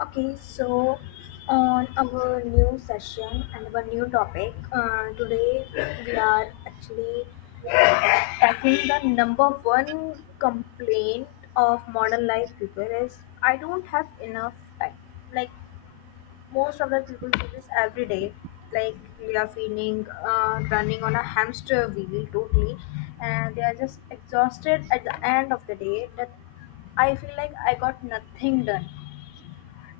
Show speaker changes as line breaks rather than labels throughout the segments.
Okay, so on our new session and our new topic, today we are actually tackling the number one complaint of modern life people is I don't have enough time. Like most of the people do this every day. Like we are feeling running on a hamster wheel totally, and they are just exhausted at the end of the day that I feel like I got nothing done,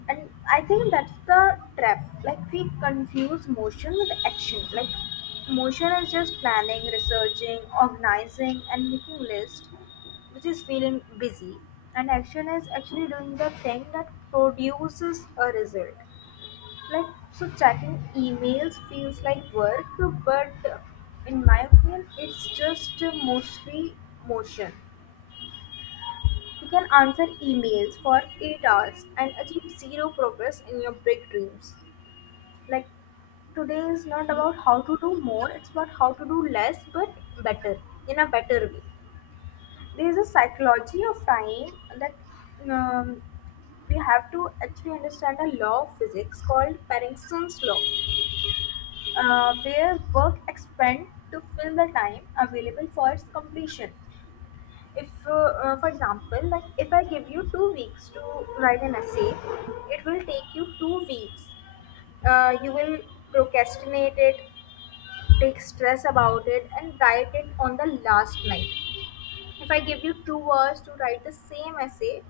and I think that's the trap. Like we confuse motion with action. Like motion is just planning, researching, organizing and making list, which is feeling busy, and action is actually doing the thing that produces a result. Like so checking emails feels like work, but in my opinion it's just mostly motion. You can answer emails for 8 hours and achieve zero progress in your big dreams. Like today is not
Yeah,
about how to do more, it's about how to do less but better, in a better way. There is a psychology of time that, um, we have to actually understand a law of physics called Parkinson's law, where work expand to fill the time available for its completion. If for example, like if I give you 2 weeks to write an essay, it will take you 2 weeks. You will procrastinate it, take stress about it and write it on the last night. If I give you 2 hours to write the same essay,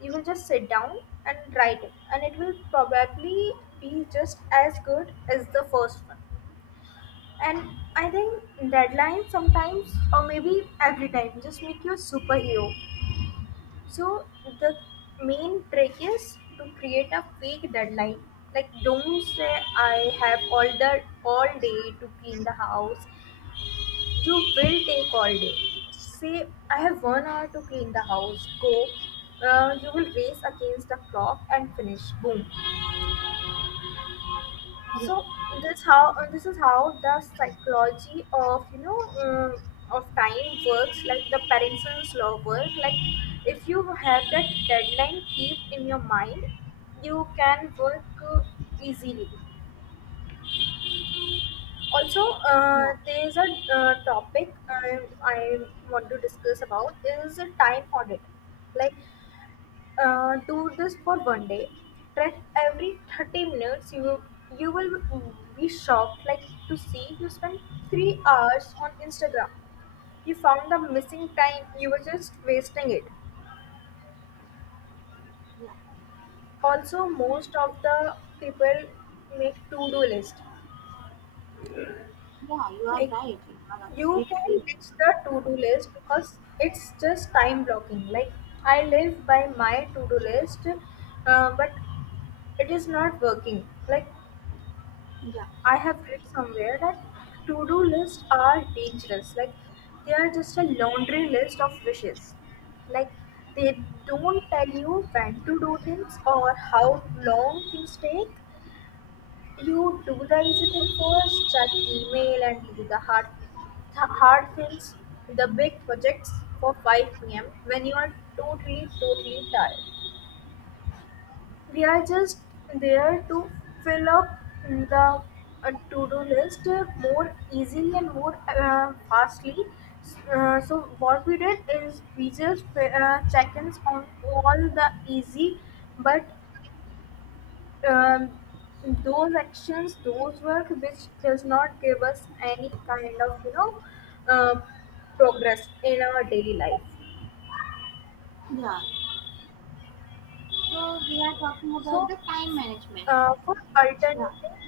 you will just sit down and write it, and it will probably be just as good as the first one. And I think deadlines sometimes, or maybe every time, just make you a superhero. So the main trick is to create a fake deadline. Like don't say I have all day to clean the house. You will take all day. Say, I have 1 hour to clean the house. Go. You will race against the clock and finish. Boom.
yeah,
So this is how the psychology of of time works. Like the Parkinson's law work. Like if you have that deadline keep in your mind, you can work uh, easily. Also,
yeah,
there's a topic I want to discuss about is a time audit. Like do this for one day, track every 30 minutes. You will be shocked, like, to see you spent 3 hours on instagram. You found the missing time you were just wasting it.
yeah, yeah.
Also most of the people make to-do list.
You are
Like
right. You are
you can
absolutely right.
ditch the to-do list because it's just time blocking. Like I live by my to-do list, but it is not working. Like
Yeah,
I have read somewhere that to-do lists are dangerous. Like they are just a laundry list of wishes. Like they don't tell you when to do things or how long things take. You do the easy thing first, check email and do the hard things, the big projects for 5 p.m. when you are totally, totally tired. We are just there to fill up the to-do list more easily and more fastly. So what we did is we just check-ins on all the easy, but um, those actions, those work which does not give us any kind of um progress in our daily life.
yeah. So we are talking about
So
the time management.
for
Yeah,
alternative,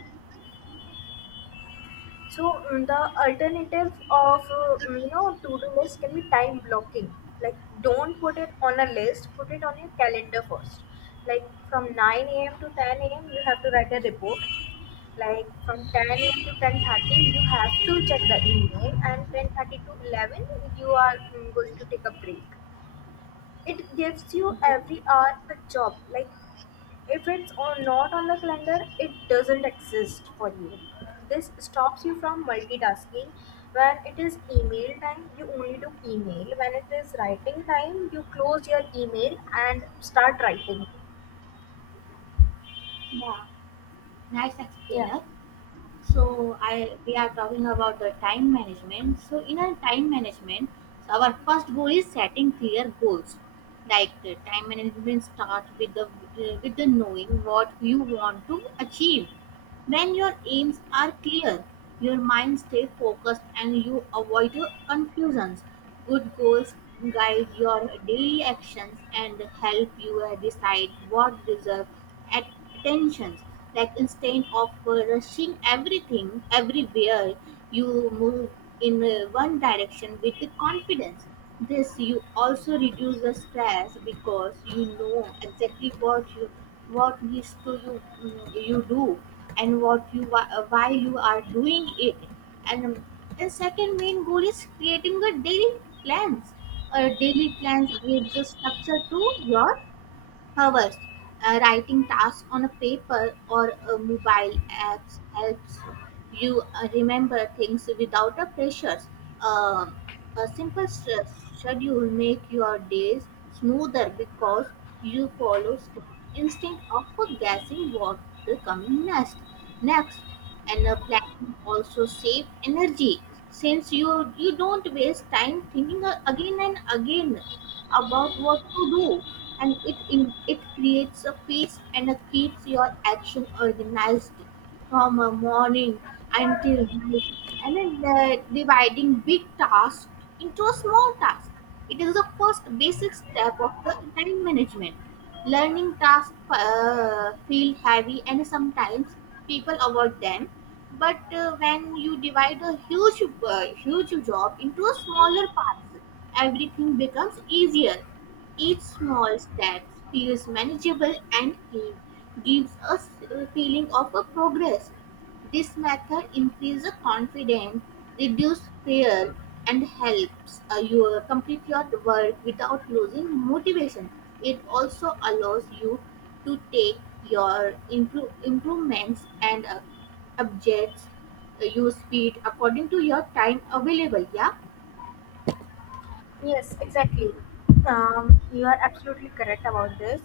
so the alternative of to do list can be time blocking. Like don't put it on a list, put it on your calendar first. Like from 9 a.m. to 10 a.m. you have to write a report, like from 10 to 10:30 you have to check the email, and 10:30 to 11 you are going to take a break. It gives you
yeah,
every hour a job. Like if it's not on the calendar, it doesn't exist for you. This stops you from multitasking. When it is email time you only do email, when it is writing time you close your email and start writing.
yeah. Nice
Yeah.
explainer. So I we are talking about the time management. So in our time management, so our first goal is setting clear goals. Like the time management start with the knowing what you want to achieve. When your aims are clear, your mind stays focused and you avoid confusions. Good goals guide your daily actions and help you decide what deserves attention. Like instead of rushing everything everywhere, you move in one direction with confidence. This you also reduce the stress because you know exactly what needs to you do and what you why you are doing it. And the second main goal is creating a daily plans. A daily plans gives a structure to your hours. Writing tasks on a paper or a mobile apps helps you remember things without a pressures. Um, a simple schedule make your days smoother because you follow steps instead of guessing what will coming next. Next, and planning also save energy since you don't waste time thinking again and again about what to do, and it creates a pace and it keeps your action organized from a morning until night. And then the dividing big tasks into a small task, it is the first basic step of the time management. Learning tasks feel heavy and sometimes people avoid them, but when you divide a huge job into a smaller parts, everything becomes easier. Each small step feels manageable and clean, gives us a feeling of a progress. This method increases confidence, reduces fear, and helps you complete your work without losing motivation. It also allows you to take your improvements and objects you speed according to your time available. Yeah,
Yes, exactly. You are absolutely correct about this,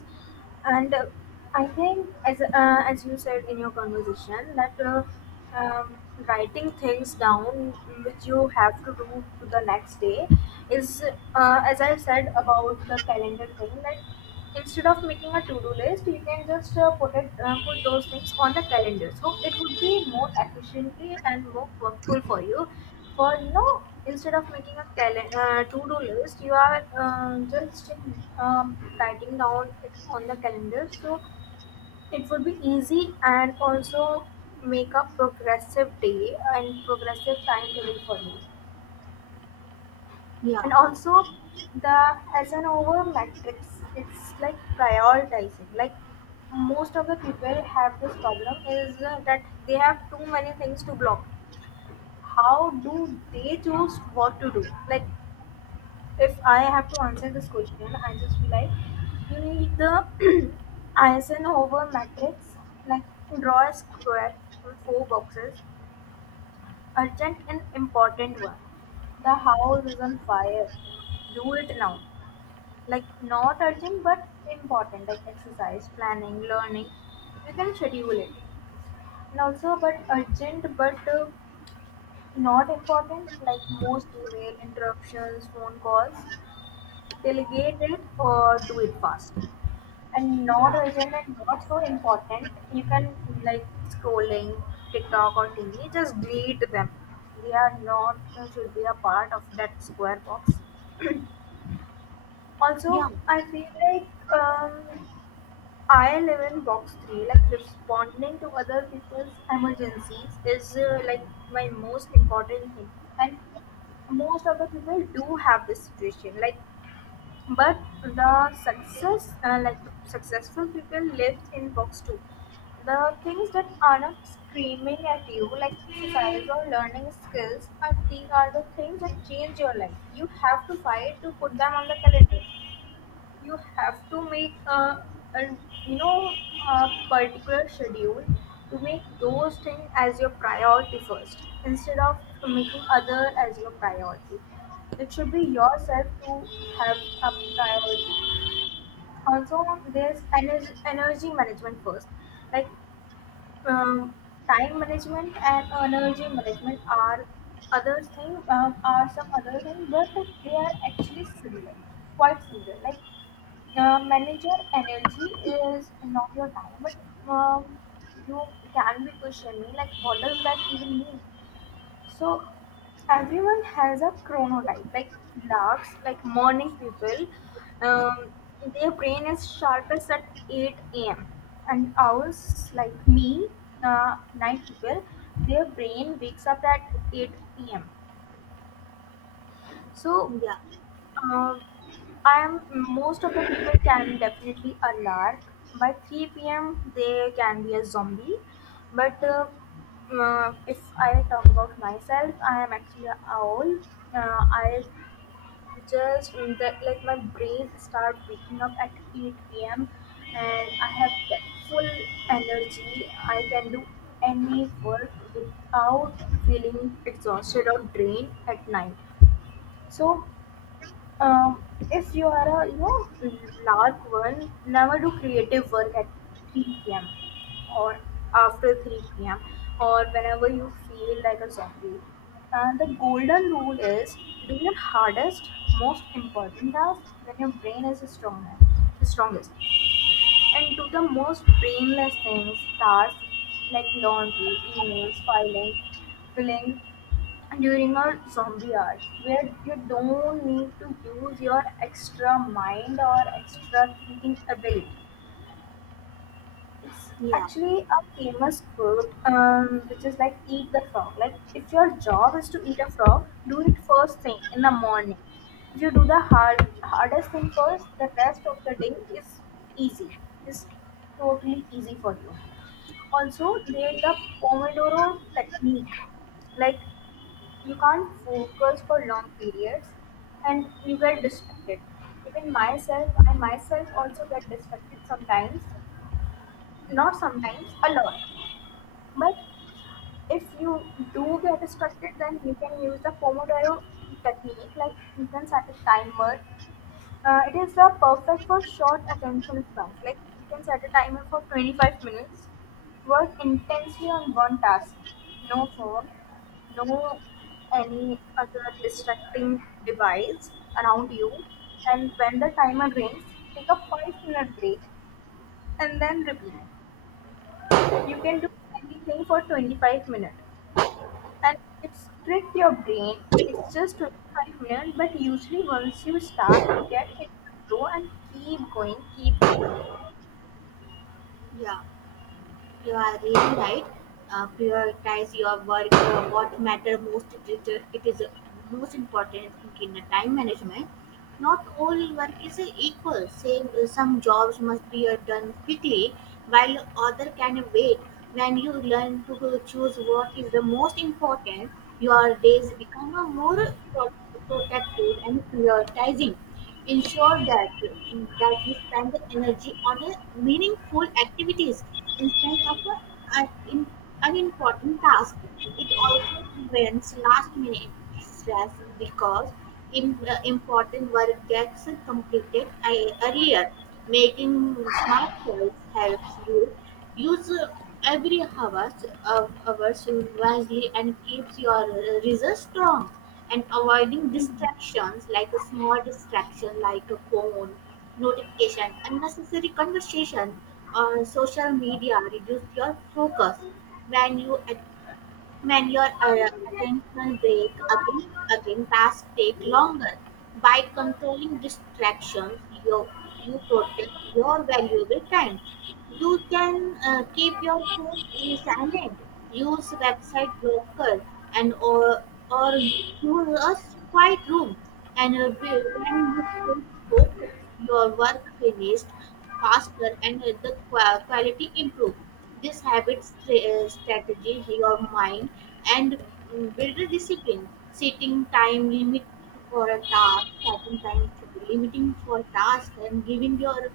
and I think as you said in your conversation that, um, writing things down which you have to do to the next day is, as I said about the calendar thing, that instead of making a to-do list you can just put those things on the calendar, so it would be more efficiently and more workful for you. For you know, instead of making a to-do list, you are just writing down it on the calendar, so it would be easy, and also make a progressive day and progressive timetable for you.
yeah,
And also the Hasanover matrix, it's like prioritizing. Like most of the people have this problem is that they have too many things to block. How do they choose what to do? Like if I have to answer this question, I just be like you need the Eisenhower matrix. Like draw a square with four boxes. Urgent and important one, the house is on fire, do it now. Like not urgent but important, like exercise, planning, learning, you can schedule it. And also, but urgent but not important, like most email interruptions, phone calls, delegate it or do it fast. And not urgent and not so important, you can, like scrolling tiktok or tv, just delete them. They are not should be a part of that square box. Also
yeah,
I
yeah,
feel like um, I live in box three. Like responding to other people's emergencies is, like, my most important thing, and most of the people do have this situation. Like, but the success, like the successful people, live in box two. The things that are not screaming at you, like exercise or learning skills, are the things that change your life. You have to fight to put them on the calendar. You have to make a, a you know, a particular schedule to make those things as your priority first, instead of making other as your priority. It should be yourself to have a priority. Also there's energy management first. Like um, time management and energy management are other thing, are some other thing, but they are actually similar, quite similar. Like manage your energy is not your time, but um, you can be pushing me, like what does that even mean. So everyone has a chronotype. Like larks, like morning people, um, their brain is sharpest at 8 a.m, and owls like me, night people, their brain wakes up at 8 p.m. So
yeah,
um, I am, most of the people can definitely a lark. By 3 p.m. they can be a zombie. But if I talk about myself, I am actually a owl. I just that, like my brain start waking up at 8 p.m. and I have that full energy. I can do any work without feeling exhausted or drained at night. So um, if you are a you know lark one, never do creative work at 3 p.m. or after 3 p.m. or whenever you feel like a zombie. And the golden rule is do your hardest, most important task when your brain is strongest, and do the most brainless tasks, like laundry, emails, filing, filling, during our zombie hours, where you don't need to use your extra mind or extra thinking ability. It's
yeah,
actually a famous quote, which is like "eat the frog." Like if your job is to eat a frog, do it first thing in the morning. If you do the hardest thing first, the rest of the day is easy. It's totally easy for you. Also, there's the Pomodoro technique. Like you can't focus for long periods, and you get distracted. Even myself, I myself also get distracted sometimes, not sometimes, a lot. But if you do get distracted, then you can use the Pomodoro technique. Like you can set a timer. It is perfect for short attention spans. Like you can set a timer for 25 minutes. Work intensely on one task. No phone, no any other distracting device around you. And when the timer rings, take a 5 minute break and then repeat. You can do anything for 25 minutes. And it's trick your brain. It's just 25 minutes, but usually once you start, you get into the flow, and keep going, keep going.
yeah. You are really right. Prioritize your work. What matter most? It is most important thing in the time management. Not all work is equal. Some jobs must be done quickly, while other can wait. When you learn to choose what is the most important, your days become more protective and prioritizing. Ensure that you spend the energy on a meaningful activities instead of un- in- unimportant task. It also prevents last-minute stress because important work gets completed earlier. Making smart choice helps you use every hours of hours wisely and keeps your results strong. And avoiding distractions, like a small distraction like a phone notification, unnecessary conversation or social media, reduce your focus. When you at- when your attention break, again tasks take longer. By controlling distractions, you you protect your valuable time. You can keep your phone in silent, use website blocker, and or use a quiet room. And when you stay focused, your work finished faster and the quality improve. This habit strategy your mind and build a discipline. Setting time limit for a task, setting time for limiting for task, and giving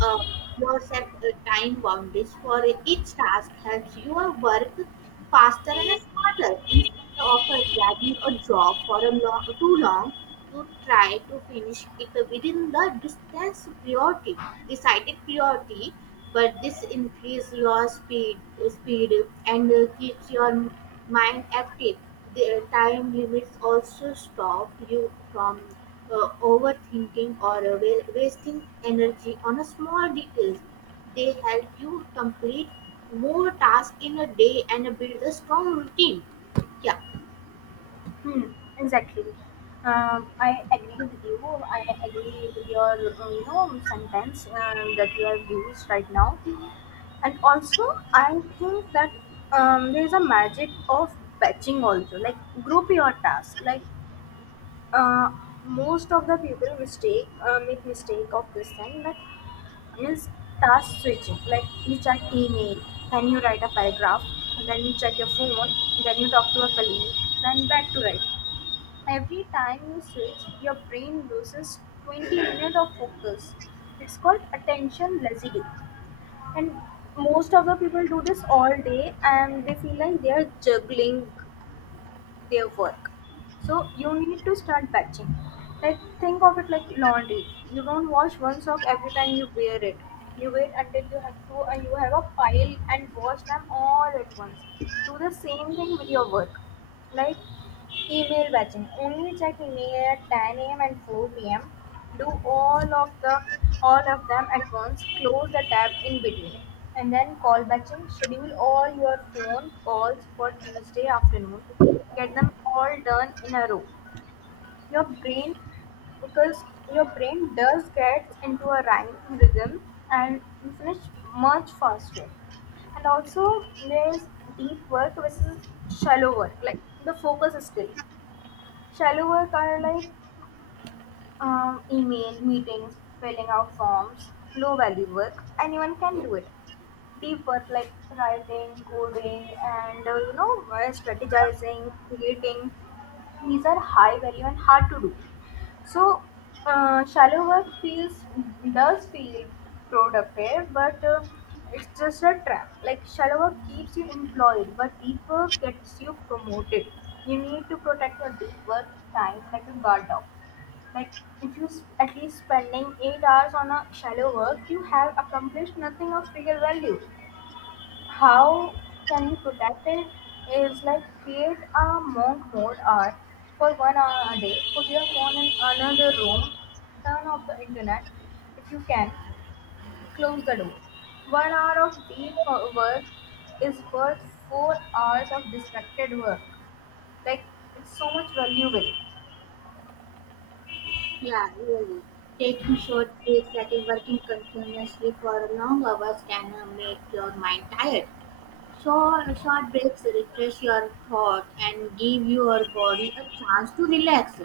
uh, yourself time boundaries for each task helps your work faster and smarter. Instead of dragging a job for too long, you try to finish it within the decided priority. But this increase your speed and keeps your mind active. The time limits also stop you from overthinking or wasting energy on a small details. They help you complete more tasks in a day and build a strong routine. Yeah.
Hmm, exactly. I agree with you. I agree with your, sentence that you have used right now. And also, I think that there is a magic of batching also. Like group your tasks. Like uh, most of the people mistake make mistake of this thing that means task switching. Like you check email, then you write a paragraph, then you check your phone, then you talk to a colleague, then back to write. Every time you switch, your brain loses 20 minutes of focus. It's called attention lazy, and most of the people do this all day and they feel like they are juggling their work. So you need to start batching. Like think of it like laundry. You don't wash one sock every time you wear it. You wait until you have to you have a pile and wash them all at once. Do the same thing with your work. Like email batching: only check email at 10 a.m. and four pm. Do all of them at once. Close the tab in between. And then call batching. Schedule all your phone calls for Tuesday afternoon. Get them all done in a row. Your brain because your brain does get into a rhyme rhythm and you finish much faster. And also there's deep work versus shallow work. Like the focus skill. Shallow work are like email, meetings, filling out forms, low value work. Anyone can do it. Deep work like writing, coding, and strategizing, creating. These are high value and hard to do. So, shallow work feels does feel productive, but it's just a trap. Like shallow work keeps you employed, but deep work gets you promoted. You need to protect your deep work time like a guard dog. Like if at least spending 8 hours on a shallow work, you have accomplished nothing of real value. How can we protect it is like create a monk mode art for 1 hour a day. Put your phone in another room, turn off the internet if you can, close the door. 1 hour of deep work is worth 4 hours of distracted work. Like it's so much valuable.
Yeah, really. Taking short breaks, that is working continuously for long hours can make your mind tired. Short breaks refresh your thought and give your body a chance to relax.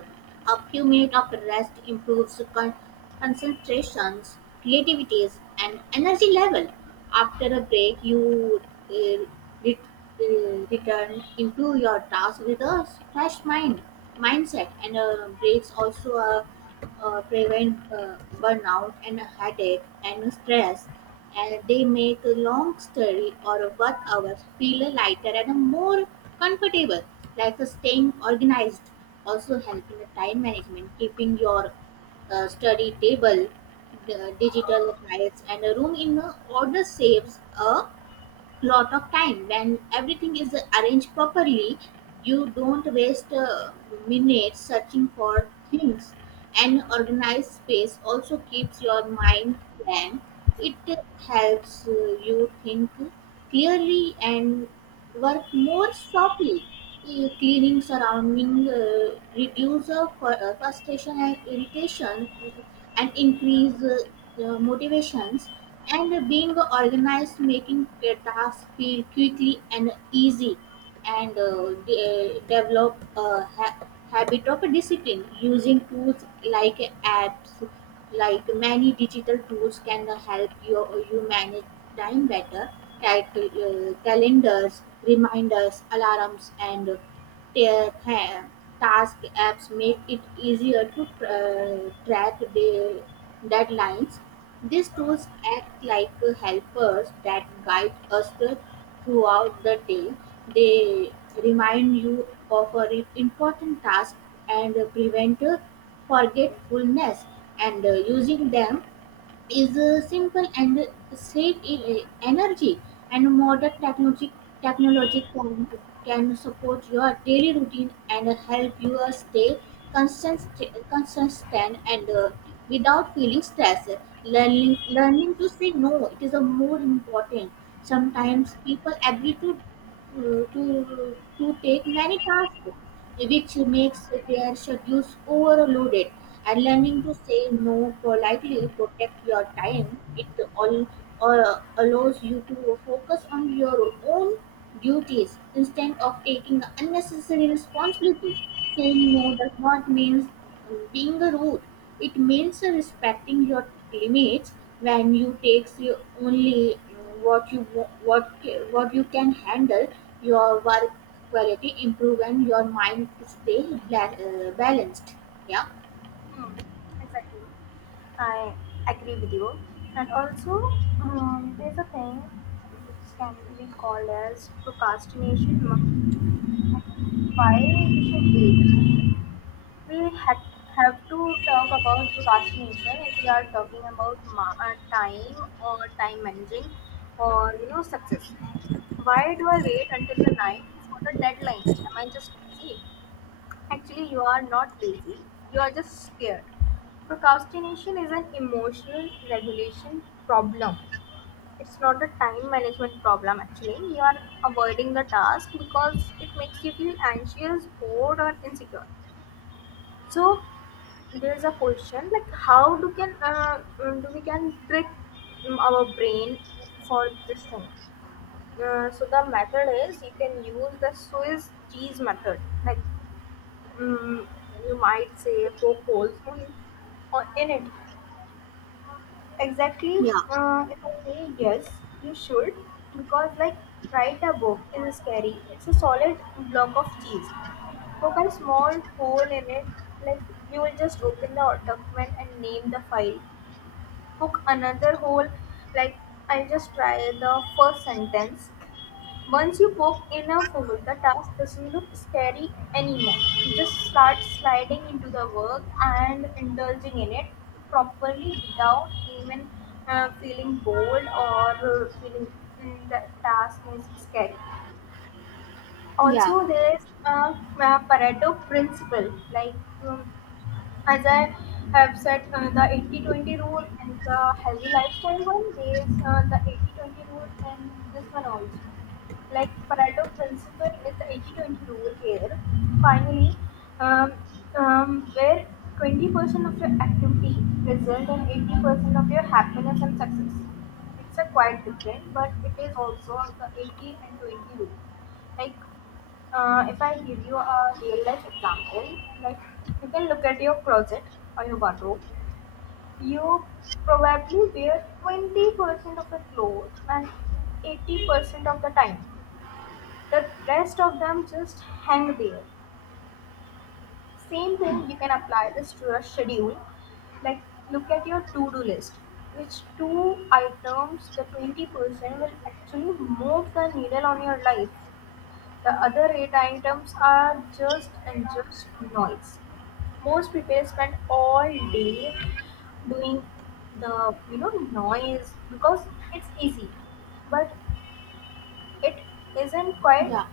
A few minutes of rest improves concentrations, creativities, and energy level. After a break, you uh, re- returned into your task with a fresh mindset, and breaks also prevent burnout and headache and stress, and they make a long study or a work hours feel lighter and more comfortable. Like staying organized also helping the time management, keeping your study table, the digital files and a room in the order saves a lot of time. When everything is arranged properly, you don't waste minutes searching for things. An organized space also keeps your mind blank. It helps you think clearly and work more softly. Cleaning surrounding reduce frustration and irritation, and increase motivations. And being organized making the task feel quickly and easy, and develop a ha- habit of discipline. Using tools like apps, like many digital tools can help you manage time better. Calendars, reminders, alarms and ta- ta- task apps make it easier to track the deadlines. These tools act like helpers that guide us throughout the day. They remind you of a important task and prevent forgetfulness, and using them is simple and save energy. And modern technology can support your daily routine and help you stay consistent and without feeling stress. Learning to say no, it is a more important. Sometimes people agree to take many tasks, which makes their schedules overloaded. And learning to say no politely, protect your time. It all uh, allows you to focus on your own duties instead of taking unnecessary responsibility. Saying no does not mean being rude. It means respecting your limits. When you take your only what you wa- what ca- what you can handle, your work quality improve and your mind stay balanced. Yeah,
Hmm, exactly. I agree with you. And also, there's a thing which can be called as procrastination monkey. Why we should wait? We have to talk about procrastination if we are talking about time or time managing or you know success. Why do I wait until the night for the deadline? Am I just lazy? Actually, you are not lazy, you are just scared. Procrastination is an emotional regulation problem. It's not a time management problem, actually. You are avoiding the task because it makes you feel anxious, bored, or insecure. So there's a question like how do can mm, do we can trick our brain for this thing? So the method is you can use the Swiss cheese method. Like mm, you might say footholds in it. Exactly.
yeah,
If I say yes, you should, because like write a book is scary. It's a solid block of cheese. Poke a small hole in it, like you will just open the document and name the file. Poke another hole, like I'll just try the first sentence. Once you poke enough wood, the task doesn't look scary anymore. You just start sliding into the work and indulging in it properly without even feeling bored or feeling the task is scary.
yeah,
Also, there is a Pareto principle like um, as I have said, the 80-20 rule and the healthy lifestyle one, there's the 80-20 rule and this one also. Like Pareto principle is the 80-20 rule here. Finally, um, where 20% of your activity result in 80% of your happiness and success. It's a quite different, but it is also the 80 and 20 rule. Like if I give you a real life example, like you can look at your closet or your wardrobe. You probably wear 20% of your clothes and 80% of the time. The rest of them just hang there. Same thing, you can apply this to your schedule. Like look at your to-do list. Which two items, the 20%, will actually move the needle on your life? The other eight items are just and just noise. Most people spend all day doing the you know noise because it's easy, but it isn't quite
yeah.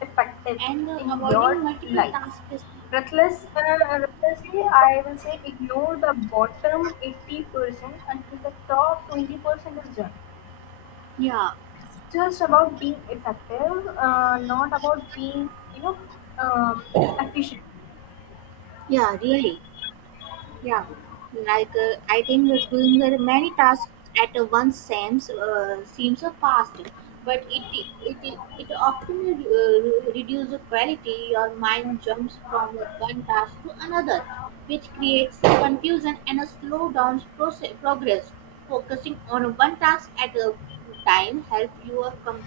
effective
And
in your
avoiding multiple
life.
tasks
Recklessly, I will say ignore the bottom 80% until the top 20% is done.
yeah,
Just about being effective, not about being, you know, um, efficient.
yeah, really. Yeah, like I think that doing the many tasks at once seems a fast, but it often reduces the quality. Your mind jumps from one task to another, which creates confusion and a slow down progress. Focusing on one task at a time help you accomplish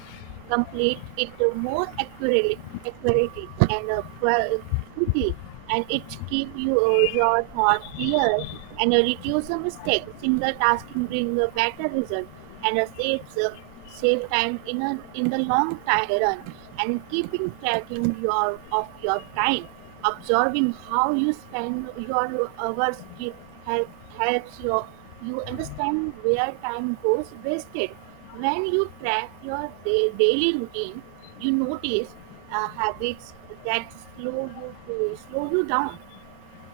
complete it more accurately and quickly, and it keep your thought clear and reduce the mistake. Single tasking bring a better result and saves save time in a in the long time run. And keeping tracking your of your time, observing how you spend your hours keep, help, helps your, you understand where time goes wasted. When you track your daily routine, you notice habits that slow you down.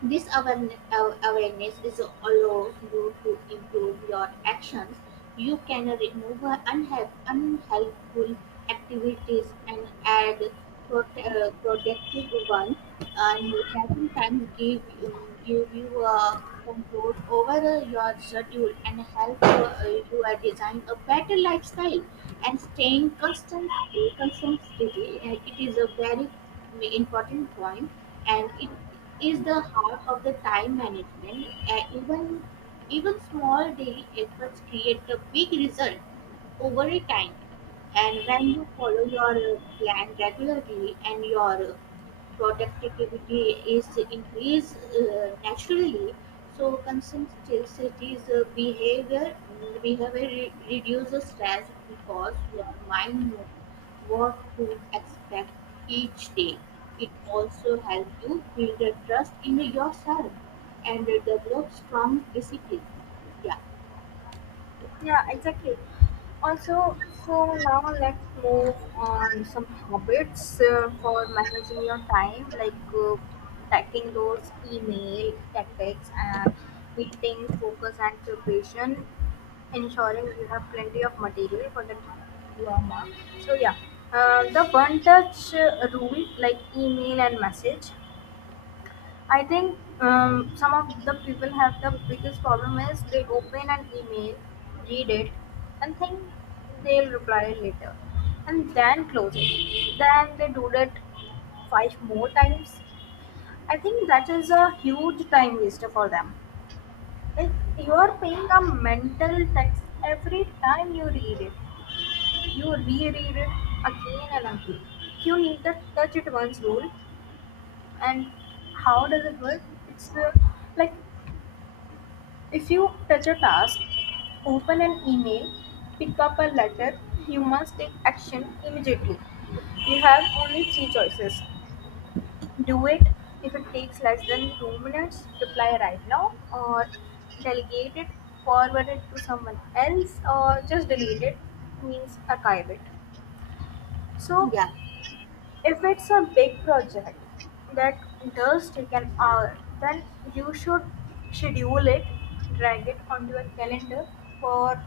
This awareness is allows you to improve your actions. You can remove unhelpful activities and add productive ones, and that sometimes give you control over your schedule and help you design a better lifestyle. And staying constant, it is a very important point, and it is the heart of the time management. Even small daily efforts create a big result over a time. And when you follow your plan regularly and your productivity is increased naturally. So consistency's behavior reduces stress because your mind knows what to expect each day. It also helps you build a trust in yourself and develop strong discipline. Yeah,
Yeah, exactly. Also, so now let's move on some habits for managing your time, like tackling those email tactics and meeting focus and preparation, ensuring you have plenty of material for the drama. So yeah, the one touch rule, like email and message, I think some of the people have the biggest problem is they open an email, read it, and think they'll reply later, and then close it. Then they do that five more times. I think that is a huge time waster for them. If you are paying a mental tax every time you read it, you reread it again and again. You need to touch it once rule, and how does it work? It's like if you touch a task, open an email, pick up a letter, you must take action immediately. You have only three choices. Do it if it takes less than 2 minutes, reply right now, or delegate it, forward it to someone else, or just delete it, means archive it. So,
yeah,
if it's a big project that does take an hour, then you should schedule it, drag it onto a calendar. For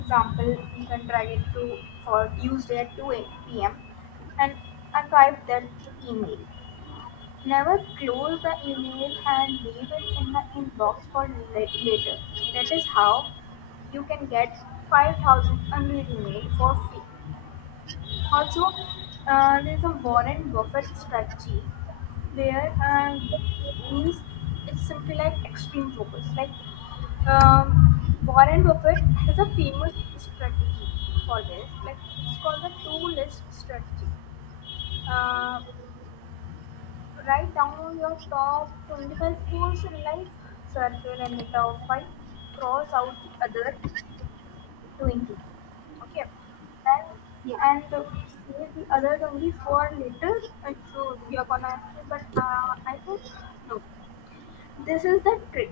example, you can try it to for Tuesday at 2 p.m. and archive that email. Never close the email and leave it in the inbox for later. That is how you can get 5,000 unread email for free. Also, there's a Warren Buffett strategy there means it's simply like extreme focus. Like Warren Buffett has a famous strategy for this. Like it's called the two list strategy. Uh, write down your top 25 goals in life, circle and the top five, cross out the other, 20. Okay, and
yeah,
and save the other 20 for later. So you're gonna ask me, but I think no, this is the trick.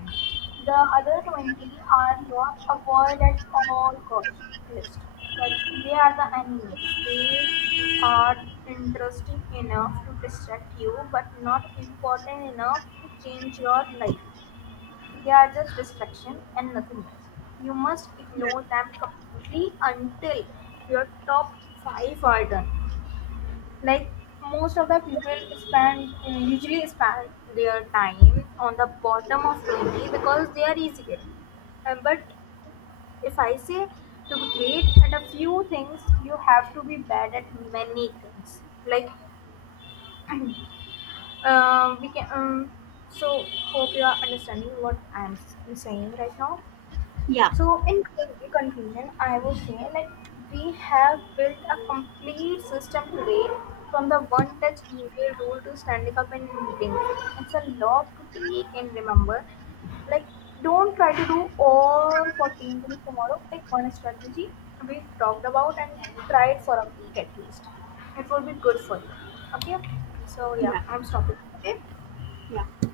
The other 20 are your avoid at all cost list. Like they are the enemies. They are interesting enough to distract you but not important enough to change your life. They are just distraction and nothing else. You must
yeah,
ignore them completely until your top five are done. Like most of the people spend their time on the bottom of 20 because they are easier. But if I say to be great at a few things, you have to be bad at many things. Like we can so hope you are understanding what I am saying right now.
yeah,
So, in conclusion, I would say like we have built a complete system today from the one touch email rule to standing up in meetings. It's a lot to take and remember. Like, don't try to do all 14 things tomorrow. Pick one strategy we talked about and try it for a week at least. It will be good for you. Okay? So, yeah,
yeah,
I'm stopping. Okay?
yeah.